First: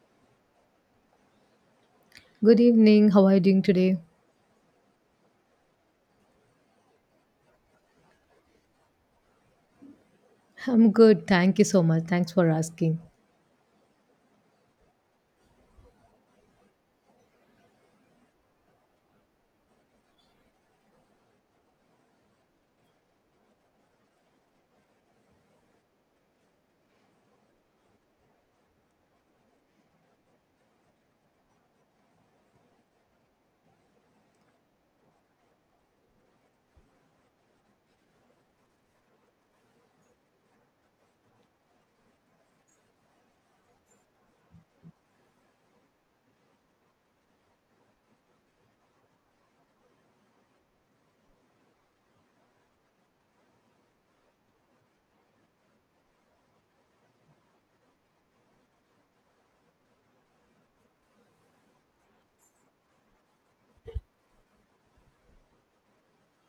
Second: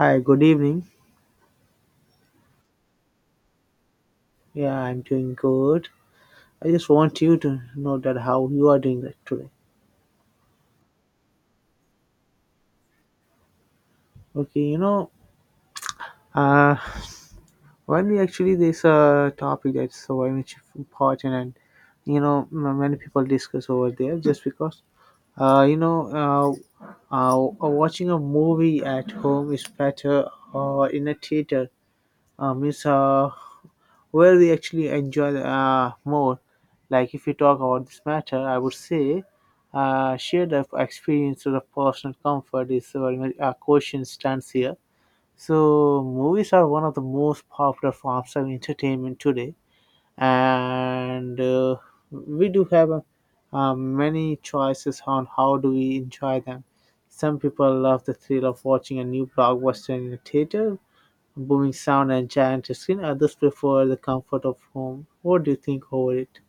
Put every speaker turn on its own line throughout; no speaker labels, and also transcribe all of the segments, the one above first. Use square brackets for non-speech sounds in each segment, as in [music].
Hi, good evening.
Good evening. How are you doing today?
Yeah, I'm doing good. I just want you to know that how you are doing that today.
I'm good. Thank you so much. Thanks for asking.
Okay, uh, when we actually there's a topic that's so very much important, and many people discuss over there just because, uh, you know, uh, watching a movie at home is better or in a theater. It's Where we actually enjoy more. Like if you talk about this matter, I would say shared of experience or of personal comfort is very much a question stands here. So movies are one of the most popular forms of entertainment today, and we do have many choices on how do we enjoy them. Some people love the thrill of watching a new blockbuster in a theater, booming sound and giant screen. Others prefer the comfort of home. What do you think over it?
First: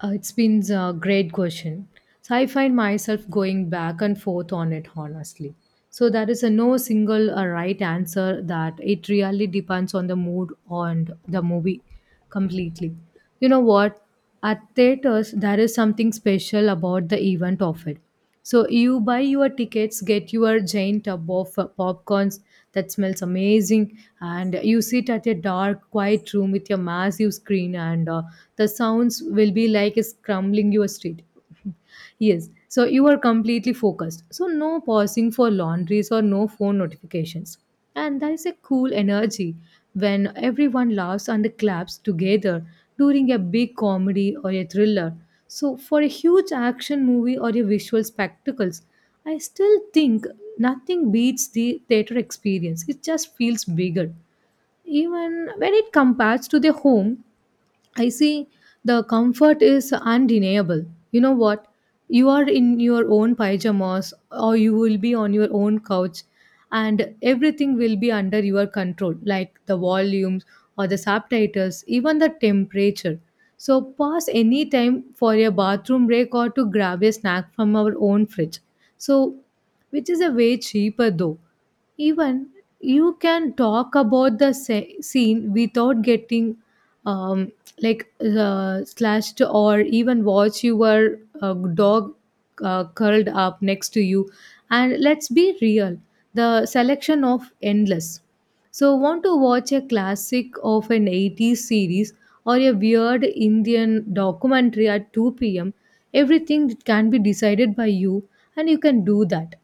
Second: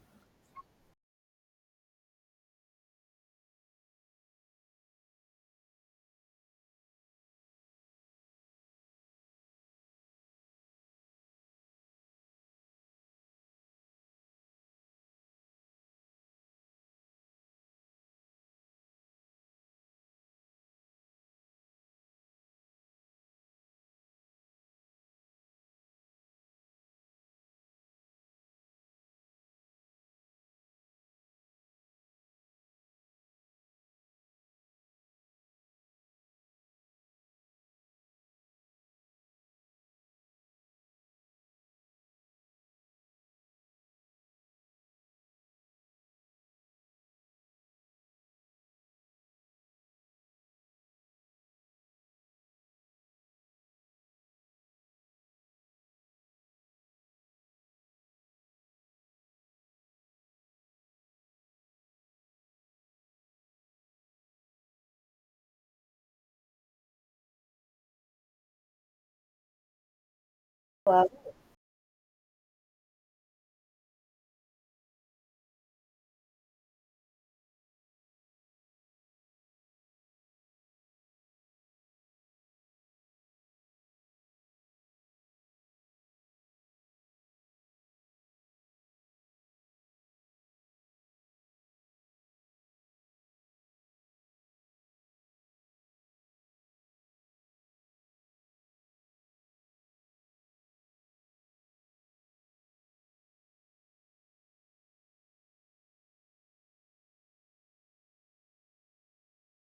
It's been a great question. So I find myself going back and forth on it, honestly. So there is a no single right answer that it really depends on the mood and the movie completely. You know what? At theaters, there is something special about the event of it. So you buy your tickets, get your giant tub of popcorns that smells amazing, and you sit at a dark, quiet room with your massive screen, and the sounds will be like it's crumbling your street. Yes, so you are completely focused. So no pausing for laundries or no phone notifications. And there is a cool energy when everyone laughs and claps together during a big comedy or a thriller. So for a huge action movie or a visual spectacles, I still think nothing beats the theater experience. It just feels bigger. Even when it compares to the home, I see the comfort is undeniable. You know what? You are in your own pajamas or you will be on your own couch, and everything will be under your control, like the volumes or the
Wow.
subtitles, even the temperature. So pause any time for a bathroom break or to grab a snack from our own fridge. So which is a way cheaper, though even you can talk about the scene without getting um, like slashed, or even watch your dog curled up next to you, and let's be real, the selection of endless. So want to watch a classic of an 80s series or a weird indian documentary at 2 p.m, everything can be decided by you, and you can do that.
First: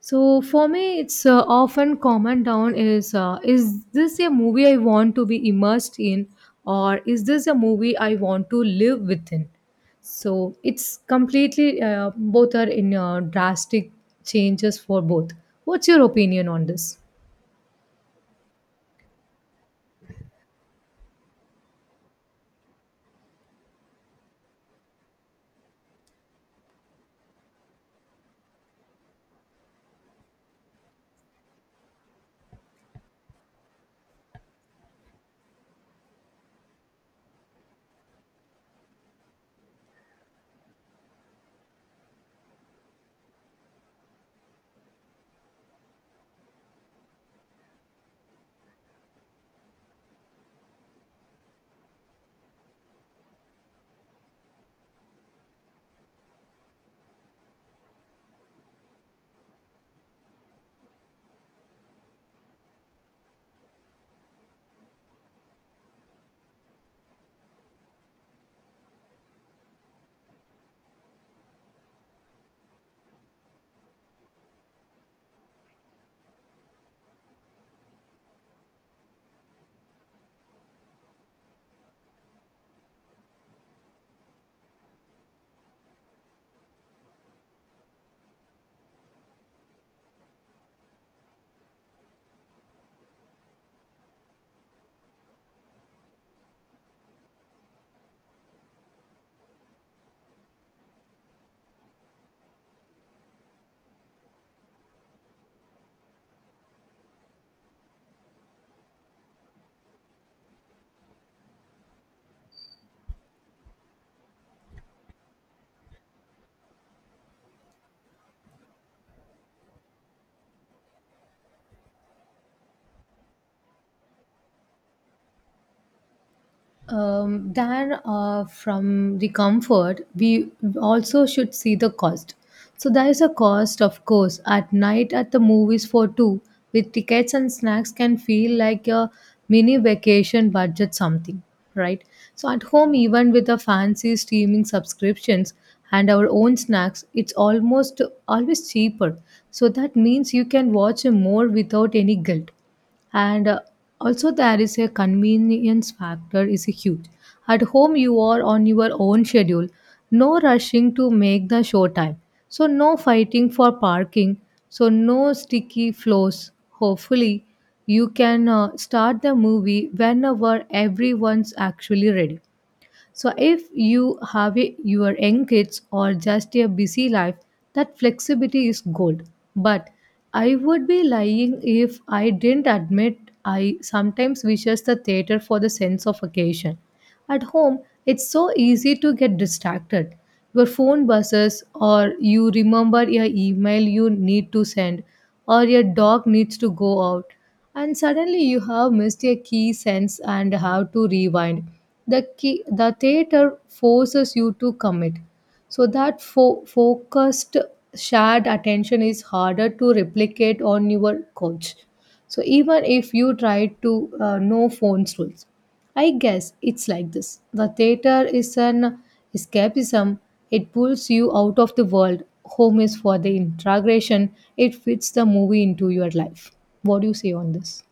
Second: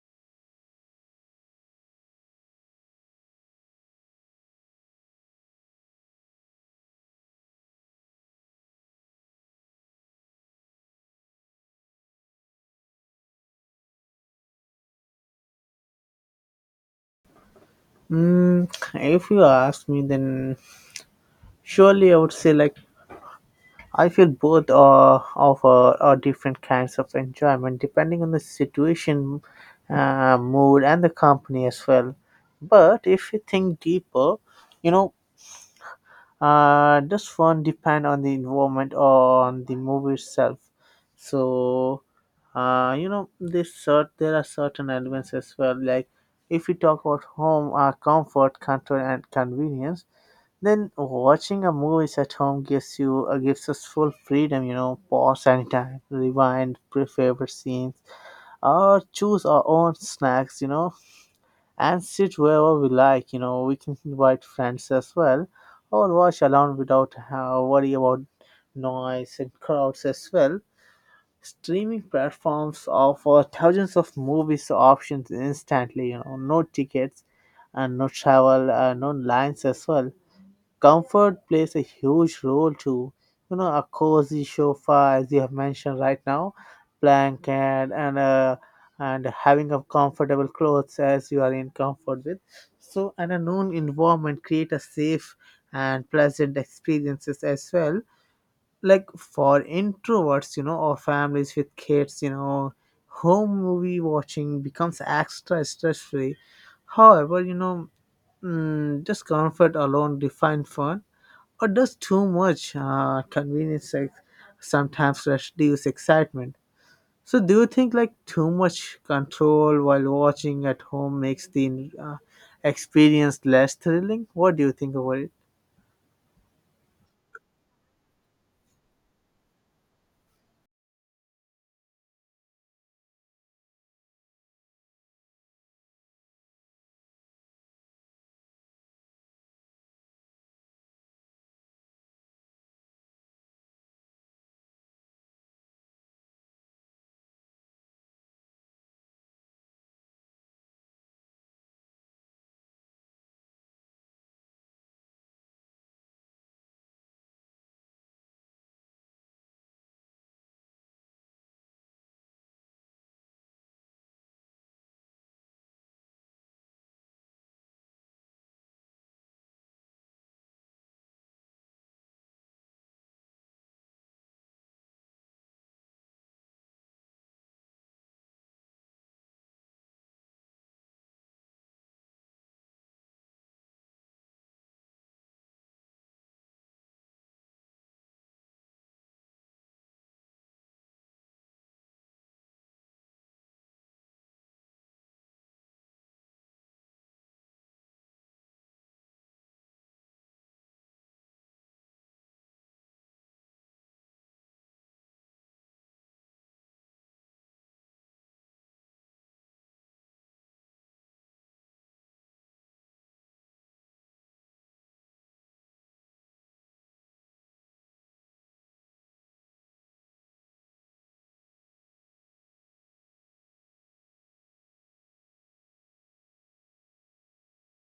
So for me, it's often comment down is, is this a movie I want to be immersed in, or is this a movie I want to live within? So it's completely, both are in drastic changes for both. What's your opinion on this?
Mm, if you ask me, then surely I would say like I feel both of are different kinds of enjoyment depending on the situation, mood, and the company as well. But if you think deeper, you know, does one depend on the involvement or on the movie itself, so you know, there are certain elements as well. Like if we talk about home comfort and convenience, then watching a movie at home gives you gives us full freedom. You know, pause anytime, rewind pre favorite scenes or choose our own snacks, you know, and sit wherever we like. You know, we can invite friends as well, or watch alone without worry about noise and crowds as well. Streaming platforms offer thousands of movies options instantly. You know, no tickets and no travel, no lines as well. Comfort plays a huge role too. You know, a cozy sofa, as you have mentioned right now, blanket, and having a comfortable clothes as you are in comfort with. So, and a known environment create a safe and pleasant experiences as well. Like for introverts, you know, or families with kids, you know, home movie watching becomes extra stress free. However, you know, just comfort alone define fun, or does too much convenience, like, sometimes reduce excitement? So do you think like too much control while watching at home makes the experience less thrilling? What do you think about it?
There, from the comfort, we also should see the cost. So there is a cost, of course, at night at the movies for two, with tickets and snacks can feel like a mini vacation budget, something, right? So at home, even with the fancy streaming subscriptions and our own snacks, it's almost always cheaper. So that means you can watch more without any guilt. And also there is a convenience factor is huge. At home, you are on your own schedule. No rushing to make the show time, so no fighting for parking, so no sticky floors, hopefully. You can start the movie whenever everyone's actually ready. So, if you have a, your young kids or just a busy life, that flexibility is gold. But I would be lying if I didn't admit I sometimes wishes the theater for the sense of occasion. At home, it's so easy to get distracted. Your phone buzzes, or you remember your email you need to send, or your dog needs to go out, and suddenly you have missed a key sense and have to rewind the key, the theater forces you to commit. So that focused shared attention is harder to replicate on your couch. So even if you try to, know phones rules, I guess it's like this. The theater is an escapism. It pulls you out of the world. Home is for the integration. It fits the movie into your life. What do you say on this?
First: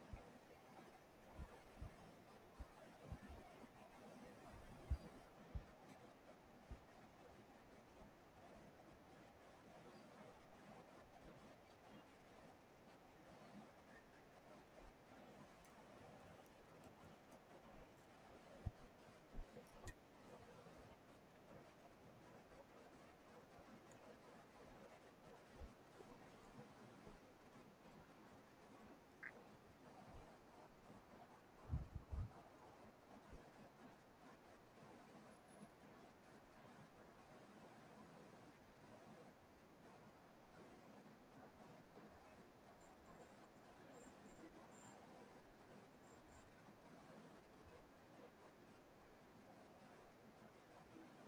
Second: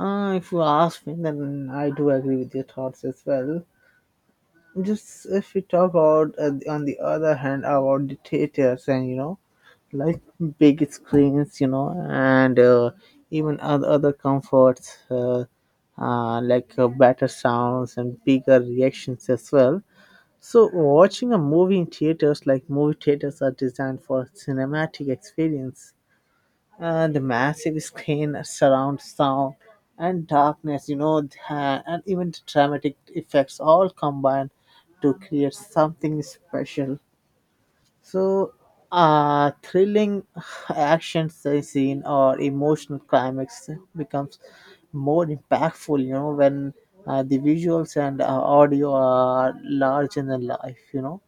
If you ask me, then I do agree with your thoughts as well. Just if we talk about, on the other hand, about the theaters and you know, like big screens, you know, and even other comforts like better sounds and bigger reactions as well. So, watching a movie in theaters, like movie theaters, are designed for cinematic experience. The massive screen, surround sound, and darkness, and even the dramatic effects all combine to create something special, so, thrilling [laughs] action scene or emotional climax becomes more impactful, you know, when the visuals and audio are larger than life, you know.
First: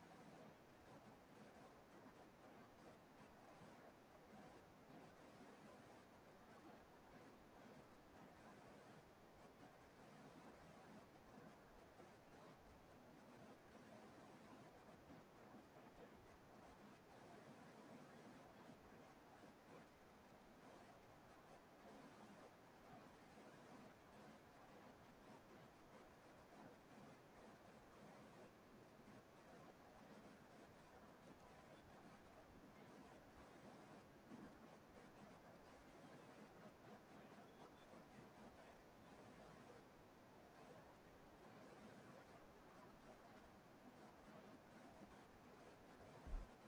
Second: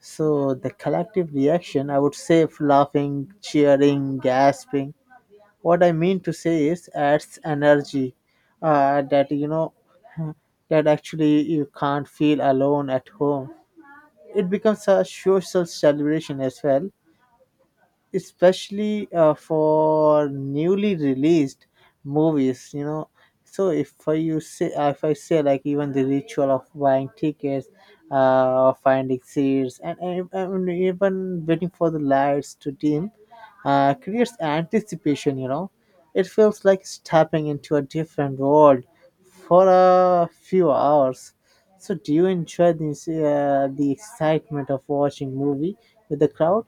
So, the collective reaction, I would say, of laughing, cheering, gasping. What I mean to say is, adds energy that, you know, [laughs] that actually you can't feel alone at home. It becomes a social celebration as well, especially for newly released movies, you know. So if I you say if I say like even the ritual of buying tickets, finding seats, and even waiting for the lights to dim creates anticipation, you know. It feels like stepping into a different world for a few hours. So do you enjoy this the excitement of watching movie with the crowd?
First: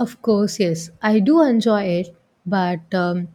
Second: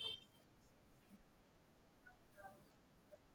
Of course, yes. I do enjoy it, but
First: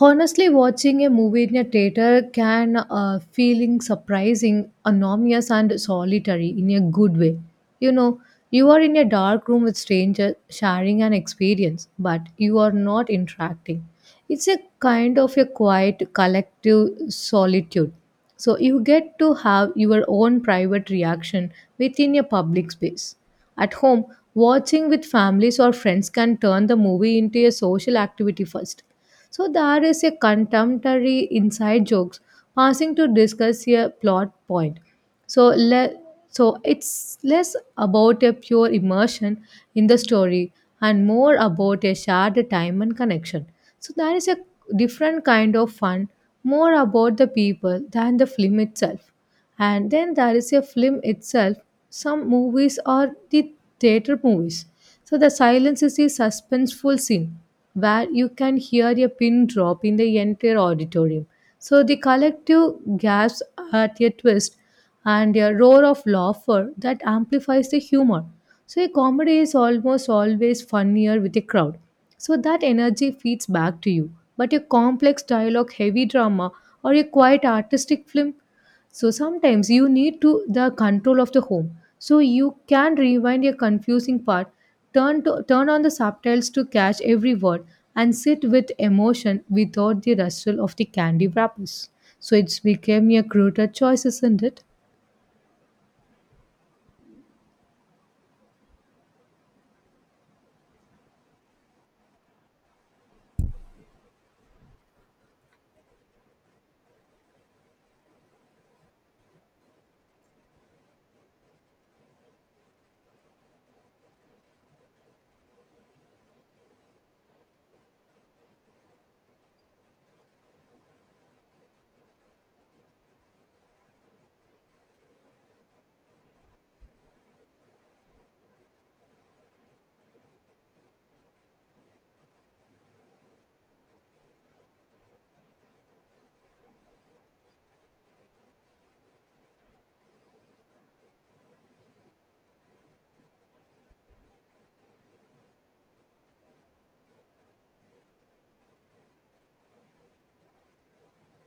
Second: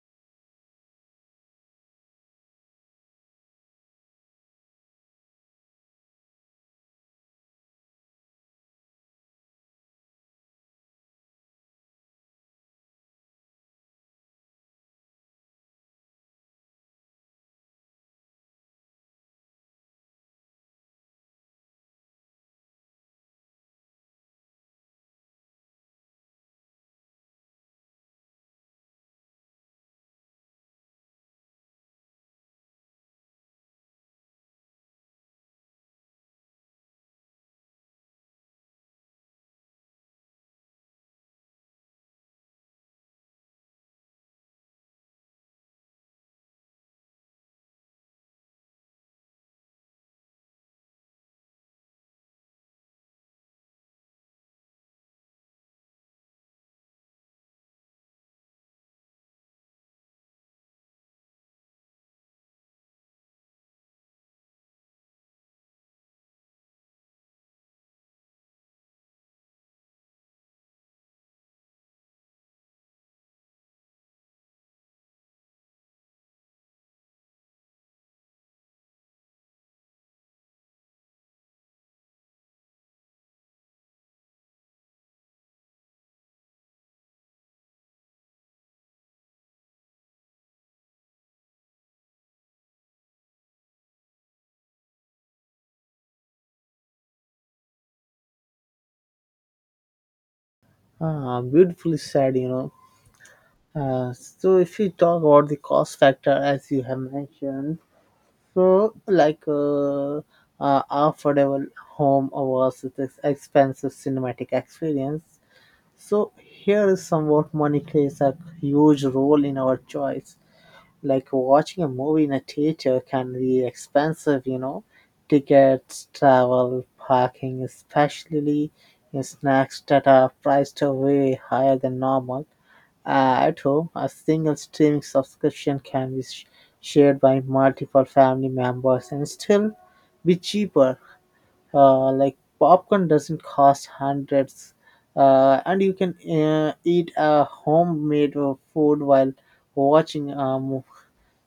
honestly, watching a movie in a theater can, feeling surprising, anonymous, and solitary in a good way. You know, you are in a dark room with strangers sharing an experience, but you are not interacting. It's a kind of a quiet collective solitude. So you get to have your own private reaction within a public space. At home, watching with families or friends can turn the movie into a social activity first. So there is a contemporary inside jokes passing to discuss a plot point. So le- so it's less about a pure immersion in the story, and more about a shared time and connection. So there is a different kind of fun, more about the people than the film itself. And then there is a film itself. Some movies are the theater movies. So the silence is a suspenseful scene where you can hear a pin drop in the entire auditorium. So the collective gasps at a twist, and a roar of laughter that amplifies the humor. So a comedy is almost always funnier with a crowd. So that energy feeds back to you. But a complex dialogue, heavy drama, or a quiet artistic film, so sometimes you need to the control of the home. So you can rewind a confusing part, turn on the subtitles to catch every word, and sit with emotion without the rustle of the candy wrappers. So it's became a cruder choice, isn't it?
Ah, beautifully said, you know. So if we talk about the cost factor, as you have mentioned, so like affordable home versus expensive cinematic experience. So here is somewhat money plays a huge role in our choice. Like watching a movie in a theater can be expensive, you know, tickets, travel, parking, especially in snacks that are priced way higher than normal. At home, a single streaming subscription can be shared by multiple family members and still be cheaper. Like popcorn doesn't cost hundreds, and you can eat a homemade food while watching a movie.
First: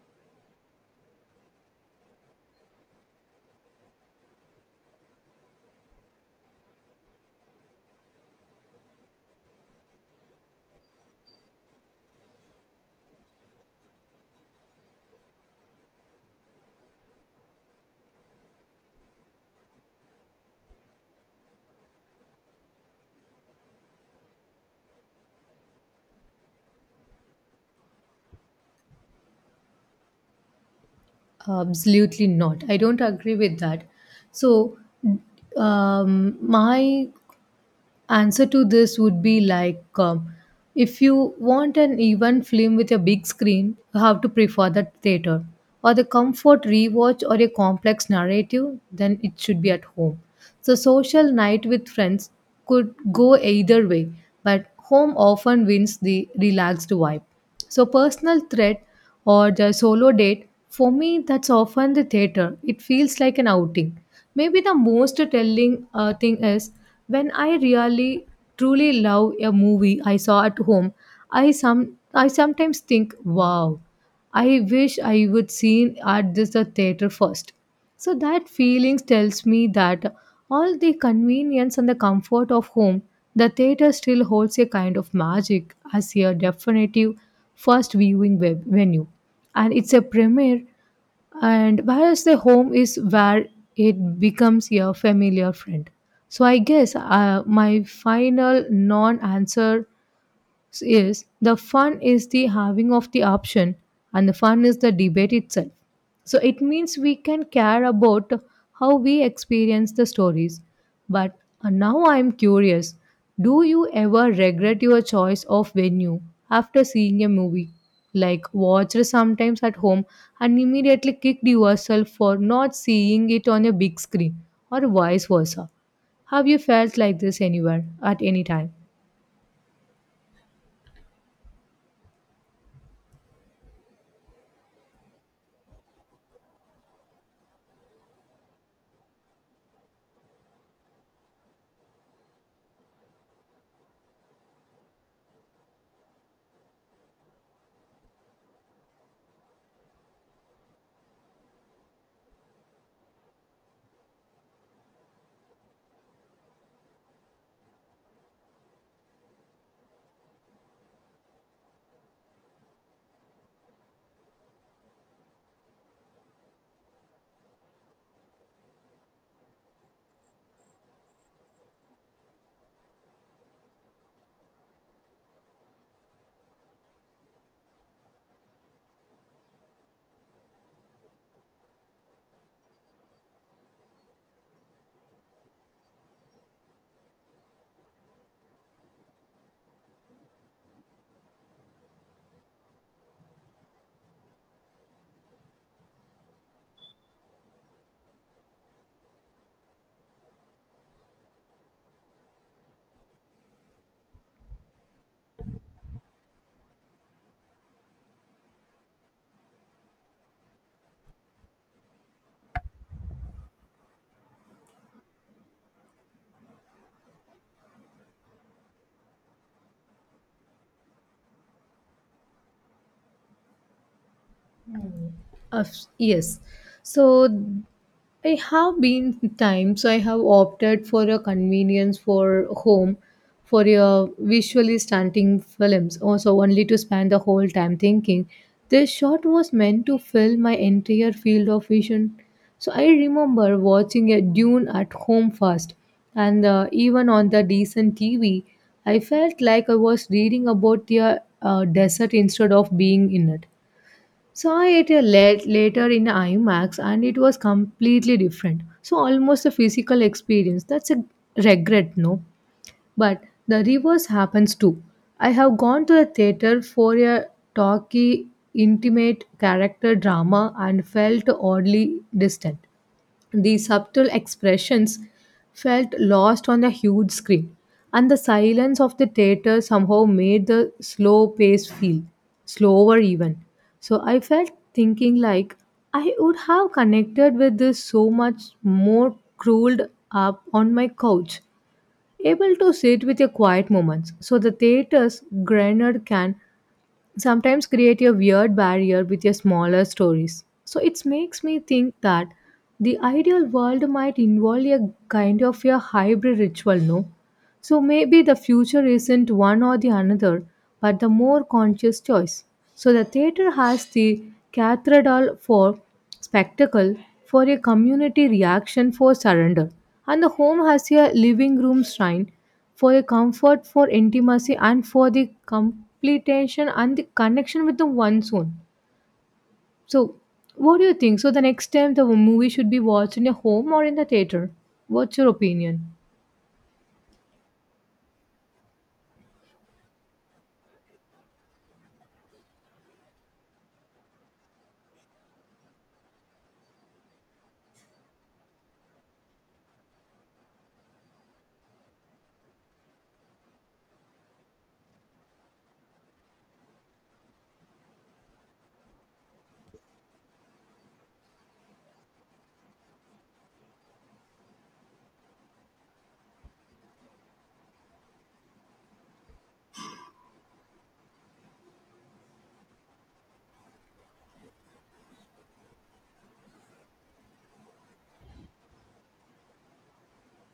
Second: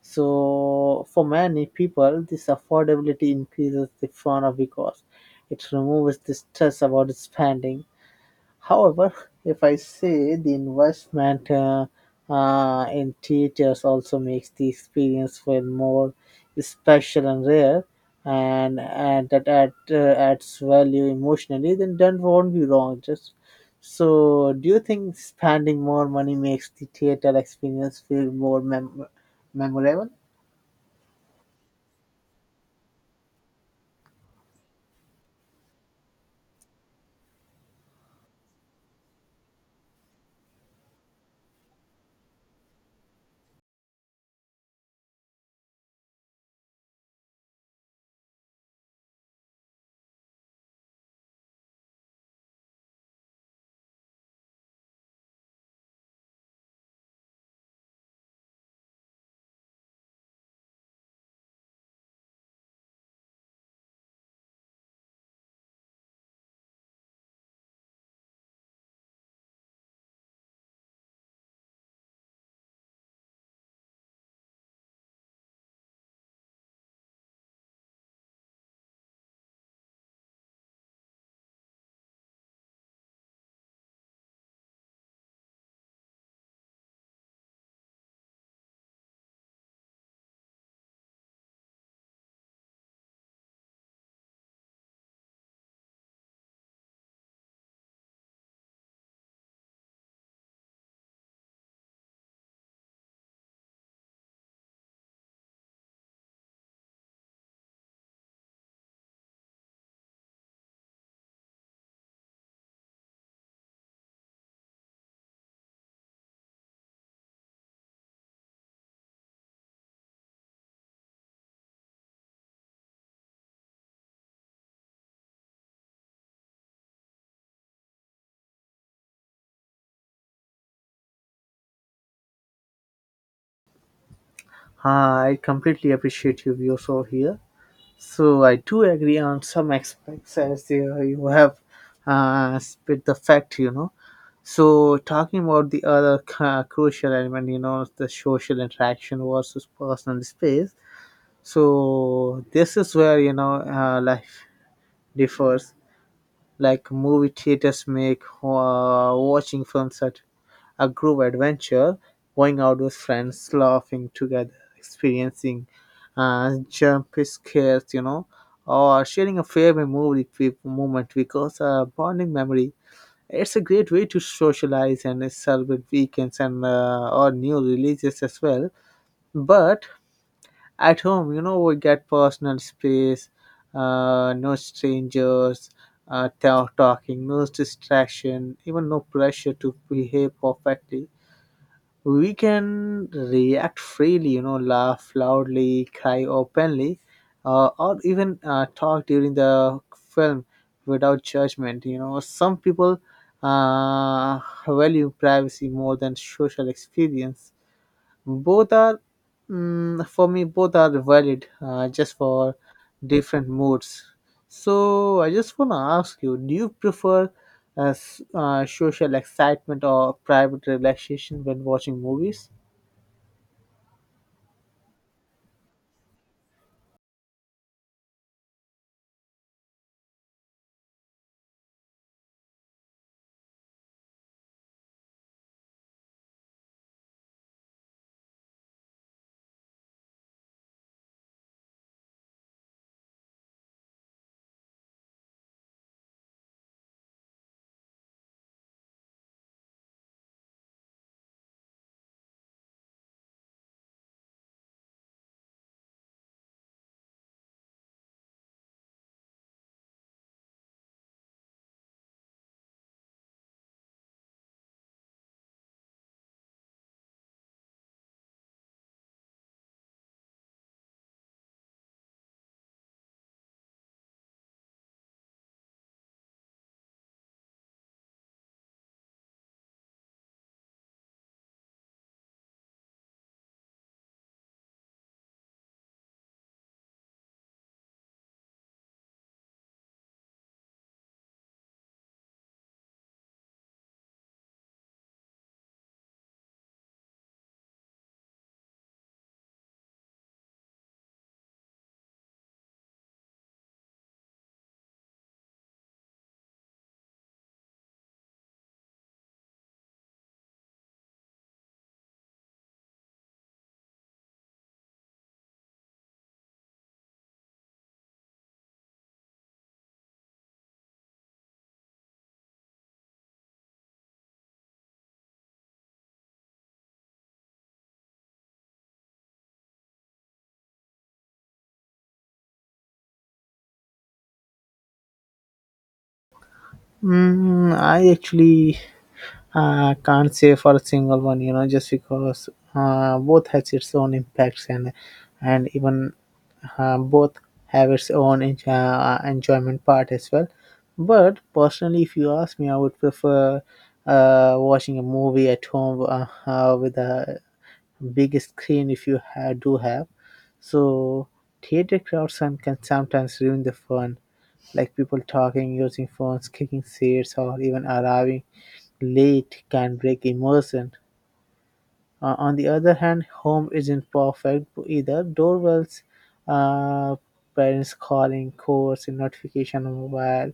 So, for many people, this affordability increases the fun of because it removes the stress about spending. However, if I say the investment in teachers also makes the experience feel more special and rare, and that adds value emotionally, then that won't be wrong. Just so, do you think spending more money makes the theater experience feel memorable?
Absolutely not. I don't agree with that. So my answer to this would be like, if you want an even film with a big screen, you have to prefer the theater, or the comfort rewatch or a complex narrative, then it should be at home. So social night with friends could go either way, but home often wins the relaxed vibe. So personal threat or the solo date, for me, that's often the theater. It feels like an outing. Maybe the most telling thing is, when I really truly love a movie I saw at home, I sometimes think, wow. I wish I would seen at this the theater first. So that feelings tells me that all the convenience and the comfort of home, the theater still holds a kind of magic as a definitive first viewing web venue. And it's a premiere, and whereas the home is where it becomes your familiar friend. So I guess, my final non answer, yes, the fun is the having of the option, and the fun is the debate itself. So it means we can care about how we experience the stories. But now I'm curious, do you ever regret your choice of venue after seeing a movie? Like, watched sometimes at home and immediately kicked yourself for not seeing it on a big screen, or vice versa. Have you felt like this anywhere at any time?
Ah, I completely appreciate your views over here. So I do agree on some aspects as you have spit the fact, you know. So talking about the other crucial element, you know, the social interaction versus personal space. So this is where you know life differs. Like movie theaters make watching films at a group adventure, going out with friends, laughing together, experiencing jump scares, you know, or sharing a favorite moment because a bonding memory. It's a great way to socialize and celebrate weekends and or new releases as well. But at home, you know, we get personal space, no strangers, talking, no distraction, even no pressure to behave perfectly. We can react freely, you know, laugh loudly, cry openly, or even talk during the film without judgment. You know, some people uh, value privacy more than social experience. Both are, for me, both are valid, just for different moods. So I just wanna ask you: Do you prefer social excitement or private relaxation when watching movies?
Of yes. So I have been times I have opted for a convenience for home for a visually stunting films, also only to spend the whole time thinking this shot was meant to fill my entire field of vision. So I remember watching a Dune at home first, and even on the decent TV, I felt like I was reading about the desert instead of being in it. Saw it later in IMAX, and it was completely different. So almost a physical experience. That's a regret, no? But the reverse happens too. I have gone to the theater for a talky, intimate character drama and felt oddly distant. The subtle expressions felt lost on a huge screen, and the silence of the theater somehow made the slow pace feel slower, even. So I felt thinking like I would have connected with this so much more curled up on my couch, able to sit with a quiet moments. So the theater's granite can sometimes create a weird barrier with your smaller stories. So it makes me think that the ideal world might involve a kind of a hybrid ritual, no? So maybe the future isn't one or the another, but the more conscious choice. So the theater has the cathedral for spectacle, for a community reaction, for surrender, and the home has a living room shrine for a comfort, for intimacy, and for the completion and the connection with the one's own. So, what do you think? So the next time, the movie should be watched in a home or in the theater? What's your opinion?
Mm, I actually I can't say for a single one, you know, just because both has its own impacts and even both have its own enjoyment part as well. But personally, if you ask me, I would prefer watching a movie at home with a big screen if you do have. So theater crowds and can sometimes ruin the fun, like people talking, using phones, kicking seats, or even arriving late can break immersion. On the other hand, home isn't perfect either. Doorbells, uh, parents calling, calls, and notification on mobile,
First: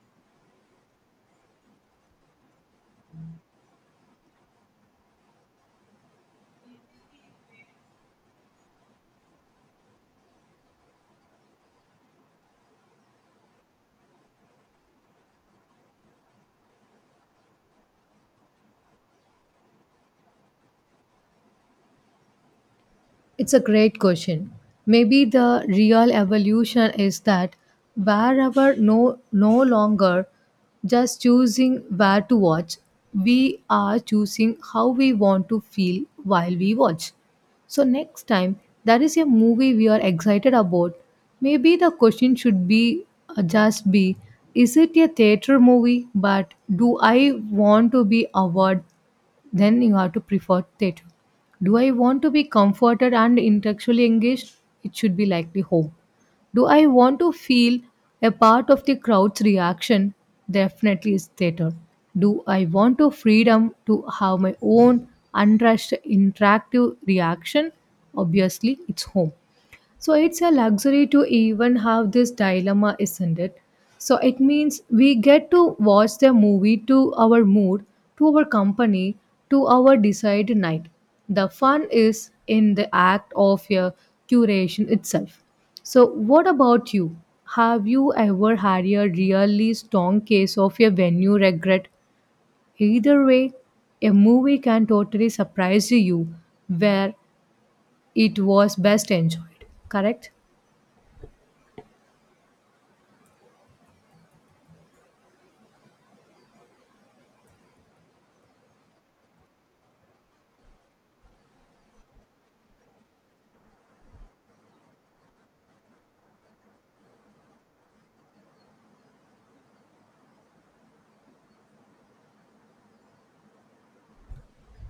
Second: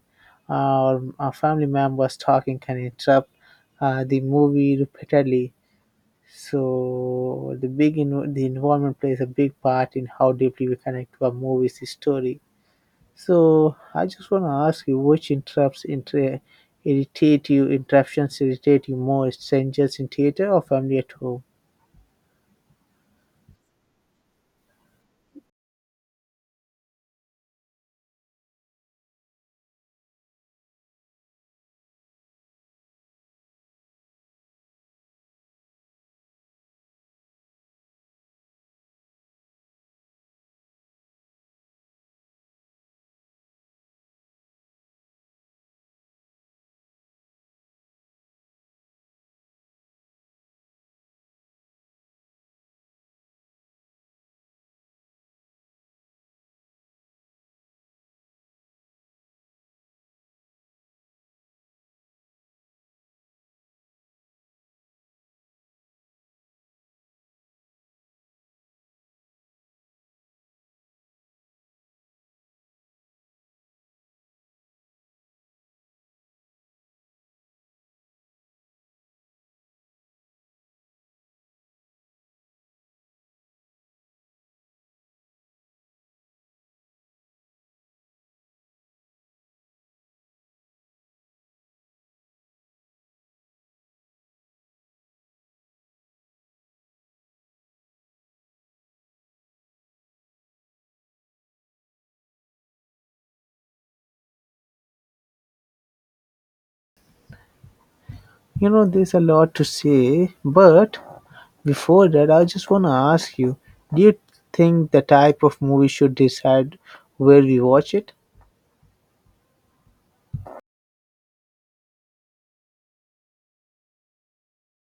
or family members talking can interrupt the movie repeatedly. So the environment plays a big part in how deeply we connect to a movie's story. So I just want to ask you, which irritate you? Interruptions irritate you more, strangers in theater or family at home?
It's a great question. Maybe the real evolution is that wherever no longer just choosing where to watch, we are choosing how we want to feel while we watch. So next time there is a movie we are excited about, maybe the question should be, just be, is it a theater movie? But do I want to be awed? Then you have to prefer theater. Do I want to be comforted and intellectually engaged? It should be likely home. Do I want to feel a part of the crowd's reaction? Definitely is theater. Do I want to freedom to have my own unrushed interactive reaction? Obviously, it's home. So it's a luxury to even have this dilemma, isn't it? So it means we get to watch the movie to our mood, to our company, to our desired night. The fun is in the act of your curation itself. So, what about you? Have you ever had a really strong case of a venue regret? Either way, a movie can totally surprise you where it was best enjoyed, correct?
You know, there's a lot to say, but before that, I just want to ask you: Do you think the type of movie should decide where we watch it?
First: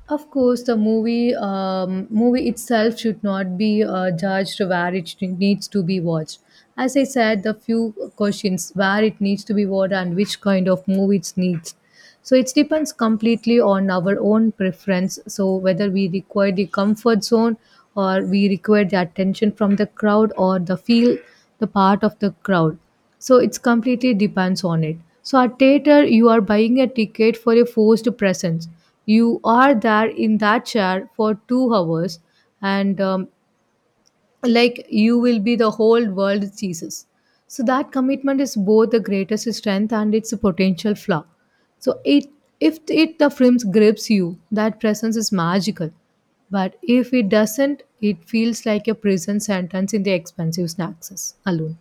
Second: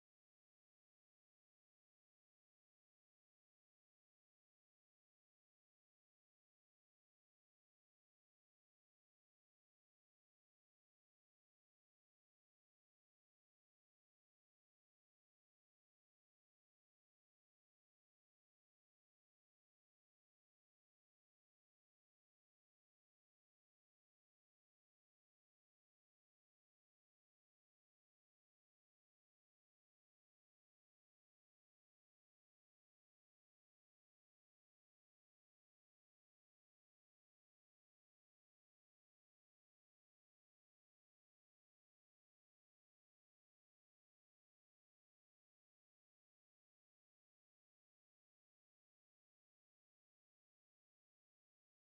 Of course, the movie itself should not be judged where it needs to be watched. As I said, the few questions where it needs to be watched and which kind of movie it needs. So it depends completely on our own preference. So whether we require the comfort zone or we require the attention from the crowd or the feel the part of the crowd. So it's completely depends on it. So at theater, you are buying a ticket for a forced presence. You are there in that chair for 2 hours, and like you will be the whole world Jesus. So that commitment is both the greatest strength and its potential flaw. So it If it the film grips you, that presence is magical. But if it doesn't, it feels like a prison sentence in the expensive snacks alone.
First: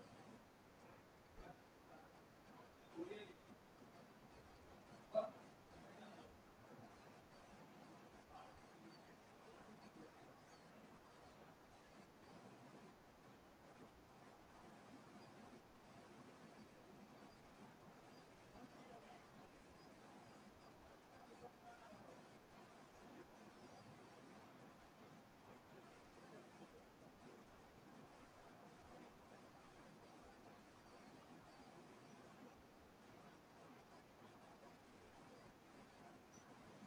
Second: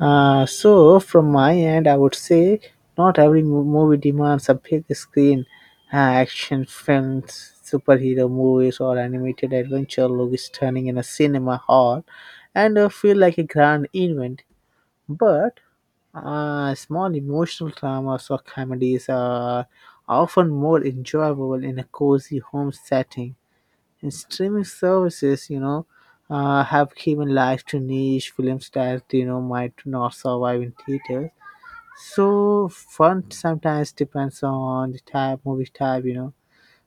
So from my end, I would say not every movie demands a big screen. Action films, superhero movies, or animated adventure look stunning in a cinema hall, and feel like a grand event. But small emotional dramas or comedies are often more enjoyable in a cozy home setting, and streaming services, you know, have given life to niche films that you know might not survive in theaters. So fun sometimes depends on the type, movie type, you know.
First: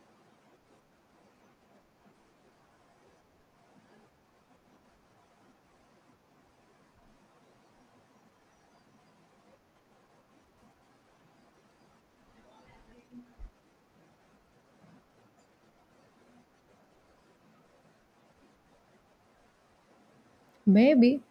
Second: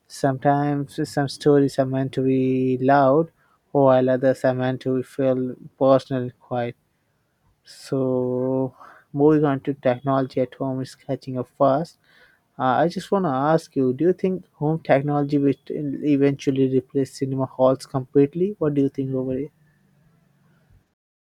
Sometimes some stories are meant to be loud, while others are meant to feel personal and quiet. So moving on to technology at home is catching up fast. I just want to ask you, do you think home technology will eventually replace cinema halls completely? What do you think over it?
Maybe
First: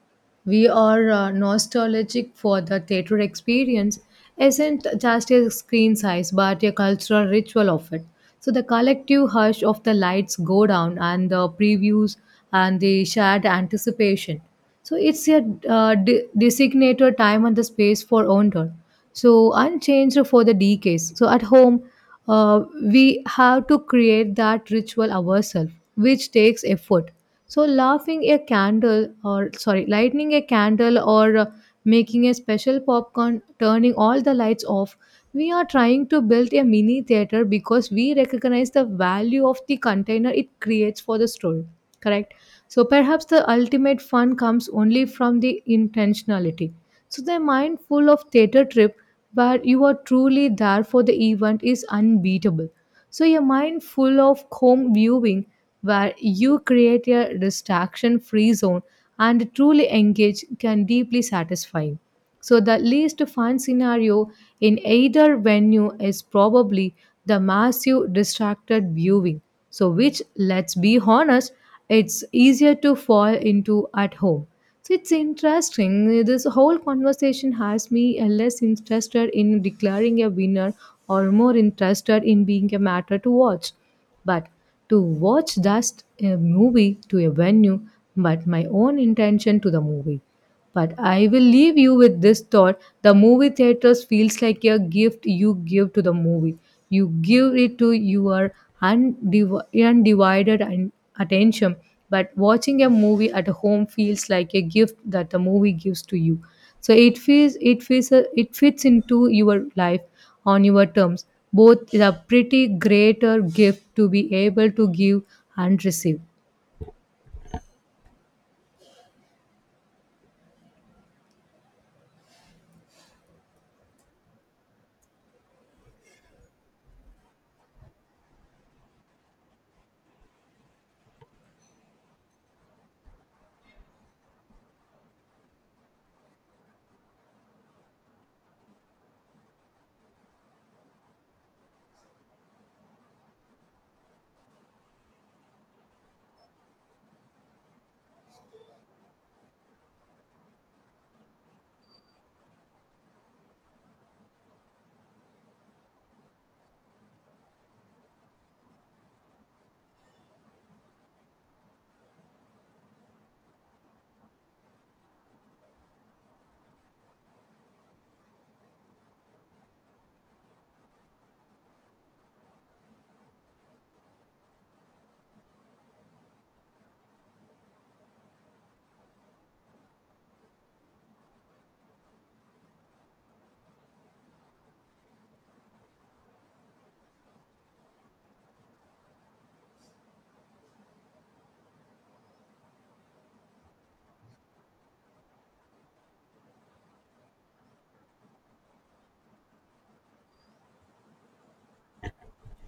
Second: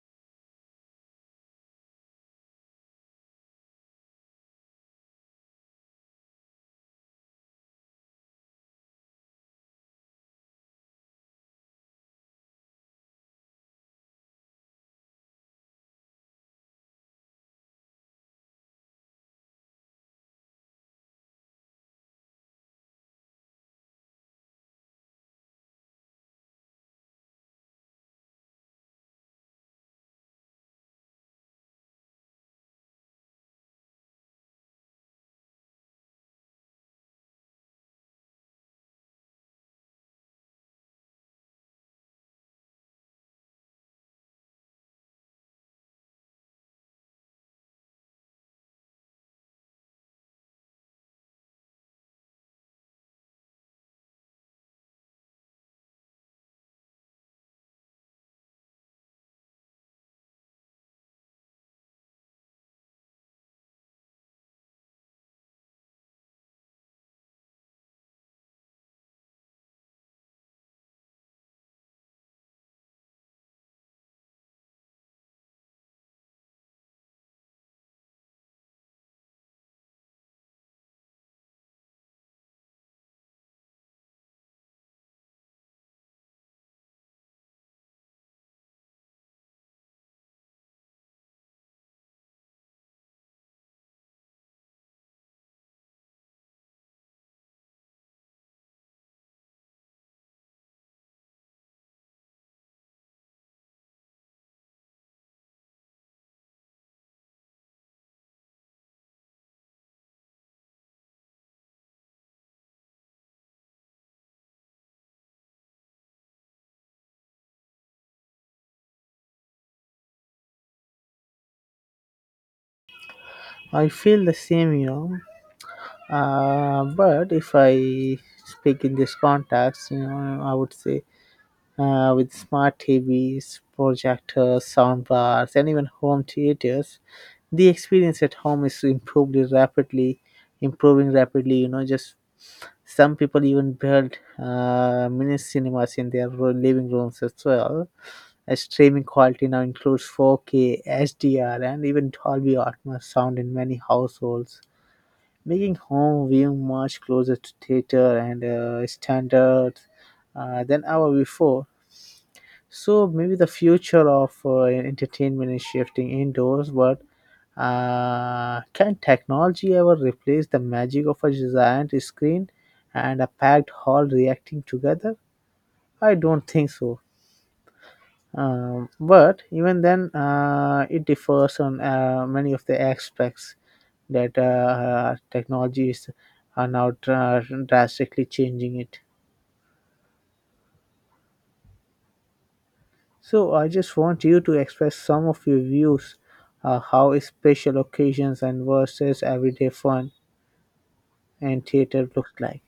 we are nostalgic for the theatre experience, isn't just a screen size but a cultural ritual of it. So the collective hush of the lights go down and the previews and the shared anticipation. So it's a designated time and the space for wonder, so unchanged for the decades. So at home, we have to create that ritual ourselves, which takes effort. So laughing a candle, or sorry, lighting a candle, or making a special popcorn, turning all the lights off, we are trying to build a mini theater because we recognize the value of the container it creates for the story, correct? So perhaps the ultimate fun comes only from the intentionality. So the mindful of theater trip, but you are truly there for the event, is unbeatable. So, a mind full of home viewing where you create a distraction free zone and truly engage can deeply satisfy. So, the least fun scenario in either venue is probably the massive distracted viewing. So, which, let's be honest, it's easier to fall into at home. So it's interesting. This whole conversation has me less interested in declaring a winner or more interested in being a matter to watch. But to watch just a movie to a venue, but my own intention to the movie. But I will leave you with this thought, the movie theaters feels like a gift you give to the movie. You give it to your undivided and attention. But watching a movie at home feels like a gift that the movie gives to you. So it feels it fits into your life on your terms. Both is a pretty greater gift to be able to give and receive.
I feel the same, you know. But if I speak in this context, you know, I would say with smart TVs, projectors, sound bars, and even home theaters, the experience at home is improving rapidly. You know, just some people even build mini cinemas in their living rooms as well. Streaming quality now includes 4K, HDR, and even Dolby Atmos sound in many households, making home viewing much closer to theater and standards than ever before. So maybe the future of entertainment is shifting indoors, but can technology ever replace the magic of a giant screen and a packed hall reacting together? I don't think so. But even then, it differs on many of the aspects that technologies are now drastically changing it. So I just want you to express some of your views how special occasions and versus everyday fun and theater looks like.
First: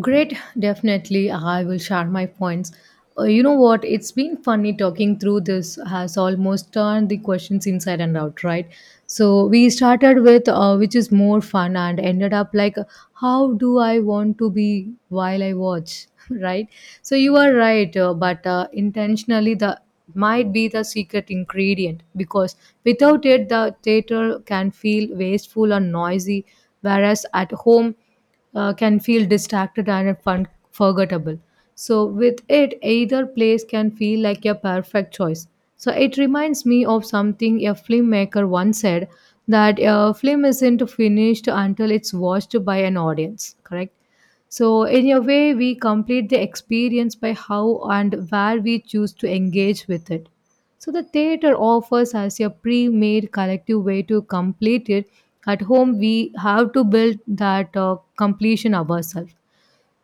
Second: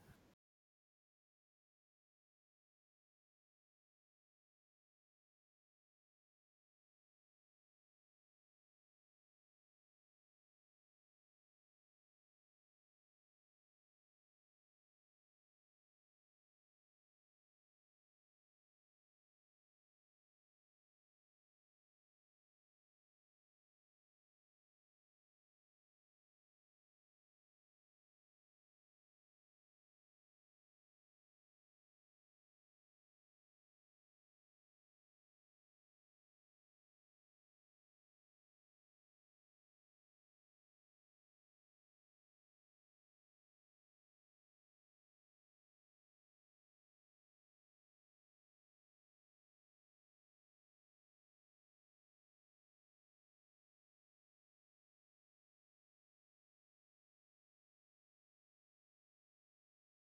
Great, definitely. I will share my points. You know what? It's been funny talking through this, has almost turned the questions inside and out, right? So, we started with which is more fun and ended up like, how do I want to be while I watch, [laughs] right? So, you are right, but intentionally, the might be the secret ingredient because without it, the theater can feel wasteful or noisy, whereas at home, can feel distracted and forgettable. So, with it, either place can feel like a perfect choice. So, it reminds me of something a filmmaker once said that a film isn't finished until it's watched by an audience, correct? So, in a way, we complete the experience by how and where we choose to engage with it. So, the theater offers us a pre made collective way to complete it. At home, we have to build that completion ourselves.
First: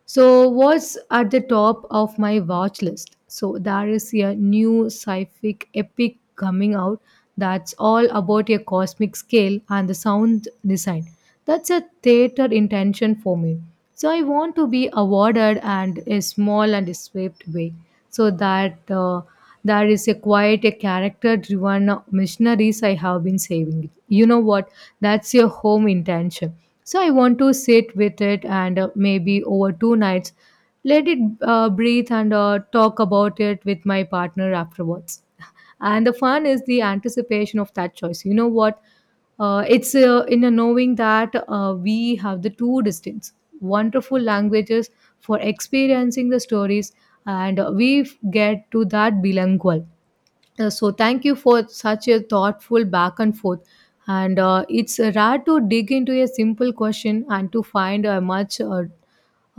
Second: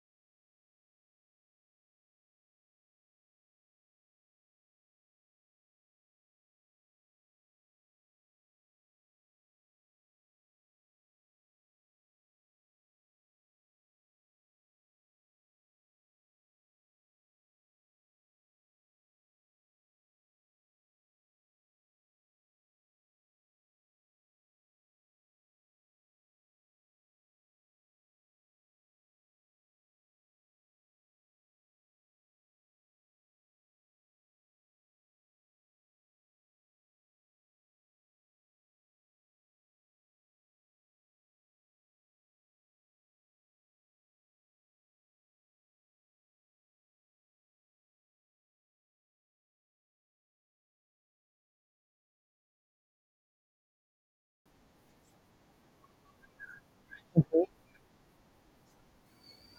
So, what's at the top of my watch list? So, there is a new sci-fi epic coming out that's all about a cosmic scale and the sound design. That's a theater intention for me. So, I want to be awarded and a small and swept way so that there is a quite a character driven missionaries I have been saving. You know what? That's your home intention, so I want to sit with it and maybe over 2 nights, let it breathe and talk about it with my partner afterwards. [laughs] And the fun is the anticipation of that choice. You know what? It's in a knowing that we have the two distinct, wonderful languages for experiencing the stories, and we get to that bilingual. So thank you for such a thoughtful back and forth, and it's rare to dig into a simple question and to find a much uh,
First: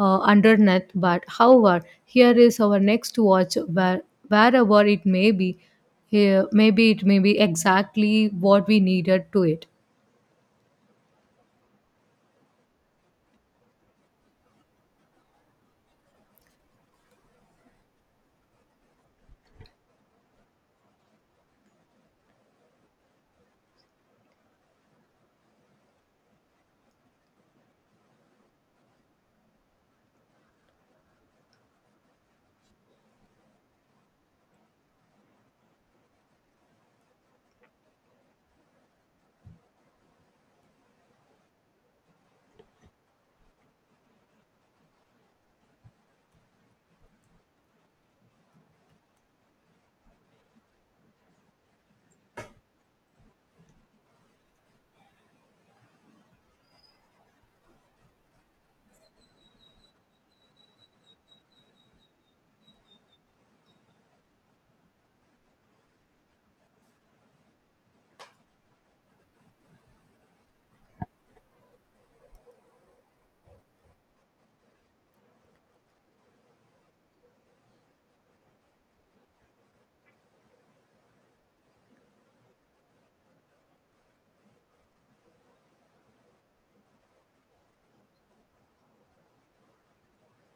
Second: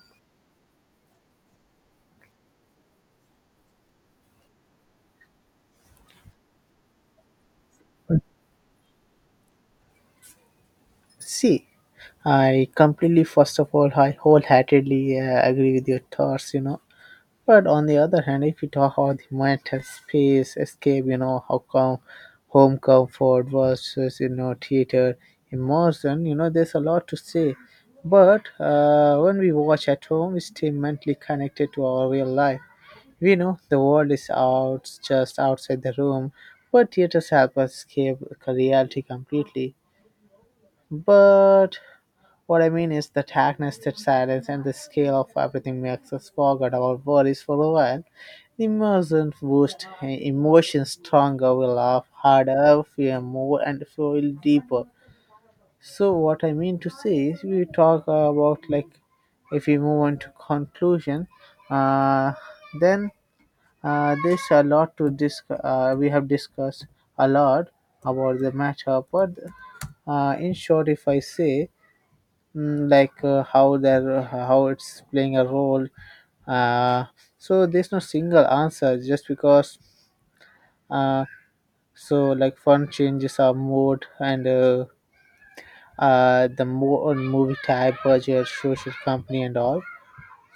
uh, underneath. But however, here is our next watch, where wherever it may be, here maybe it may be exactly what we needed to it.
See, I completely, first of all, I wholeheartedly agree with your thoughts, you know. But on the other hand, if you talk about the mental space, escape, you know, how come home comfort versus, you know, theater immersion, you know, there's a lot to say. But when we watch at home, we stay mentally connected to our real life. We know the world is out, just outside the room, but theaters help us escape reality completely. But what I mean is the darkness, that silence, and the scale of everything makes us forget our worries for a while. The immersion boost, emotions stronger, we laugh harder, fear more, and feel deeper. So what I mean to say is we talk about like if we move on to conclusion, uh, then there's a lot to discuss. We have discussed a lot about the matter, but in short, if I say how they're how it's playing a role, uh, so there's no single answer just because uh, so like fun changes our mood and the more movie type budget social company and all.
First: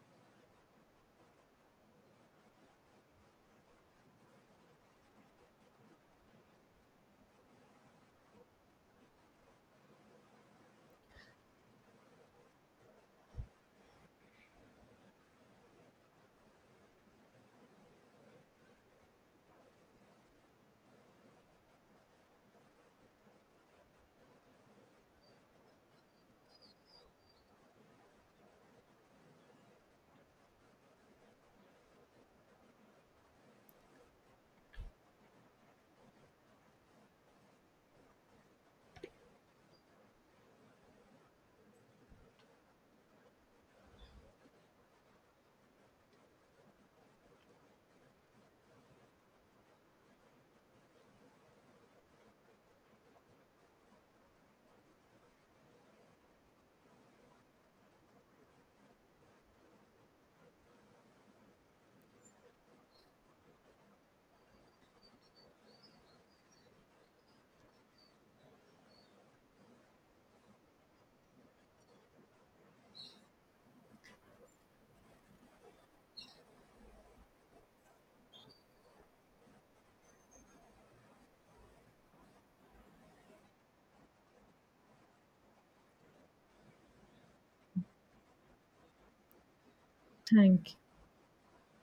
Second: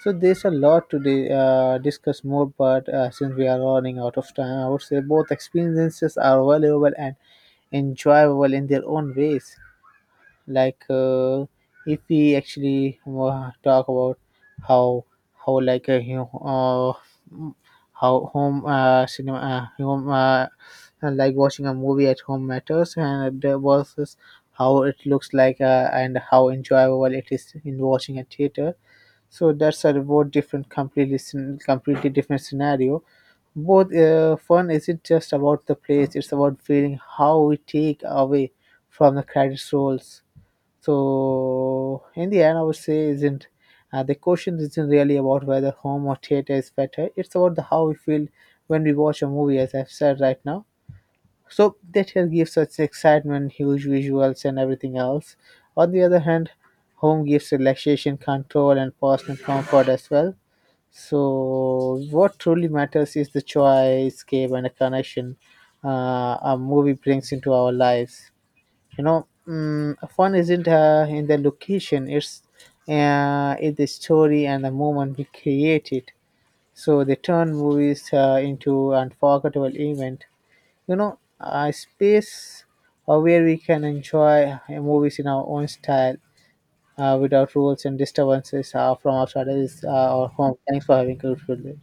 So there's a lot to discuss more, but since we are running out of time, I would say both experiences are valuable and enjoyable in their own ways, like if we actually talk about how how like uh, mm, how home cinema home like watching a movie at home matters and the versus how it looks like and how enjoyable it is in watching a theater. So that's a both different completely completely different scenario. Both fun isn't just about the place, it's about feeling how we take away from the credit rolls. So in the end, I would say isn't the question isn't really about whether home or theater is better. It's about the how we feel when we watch a movie, as I've said right now. So that here gives such excitement, huge visuals, and everything else. On the other hand, home gives relaxation, control, and personal comfort as well. So, what truly matters is the joy, escape, and a connection a movie brings into our lives, you know. Fun isn't in the location, it's in the story and the moment we create it. So they turn movies into unforgettable event, you know, a space where we can enjoy movies in our own style without rules and disturbances from outside is our home.
Thank you.
Thanks for having a good day.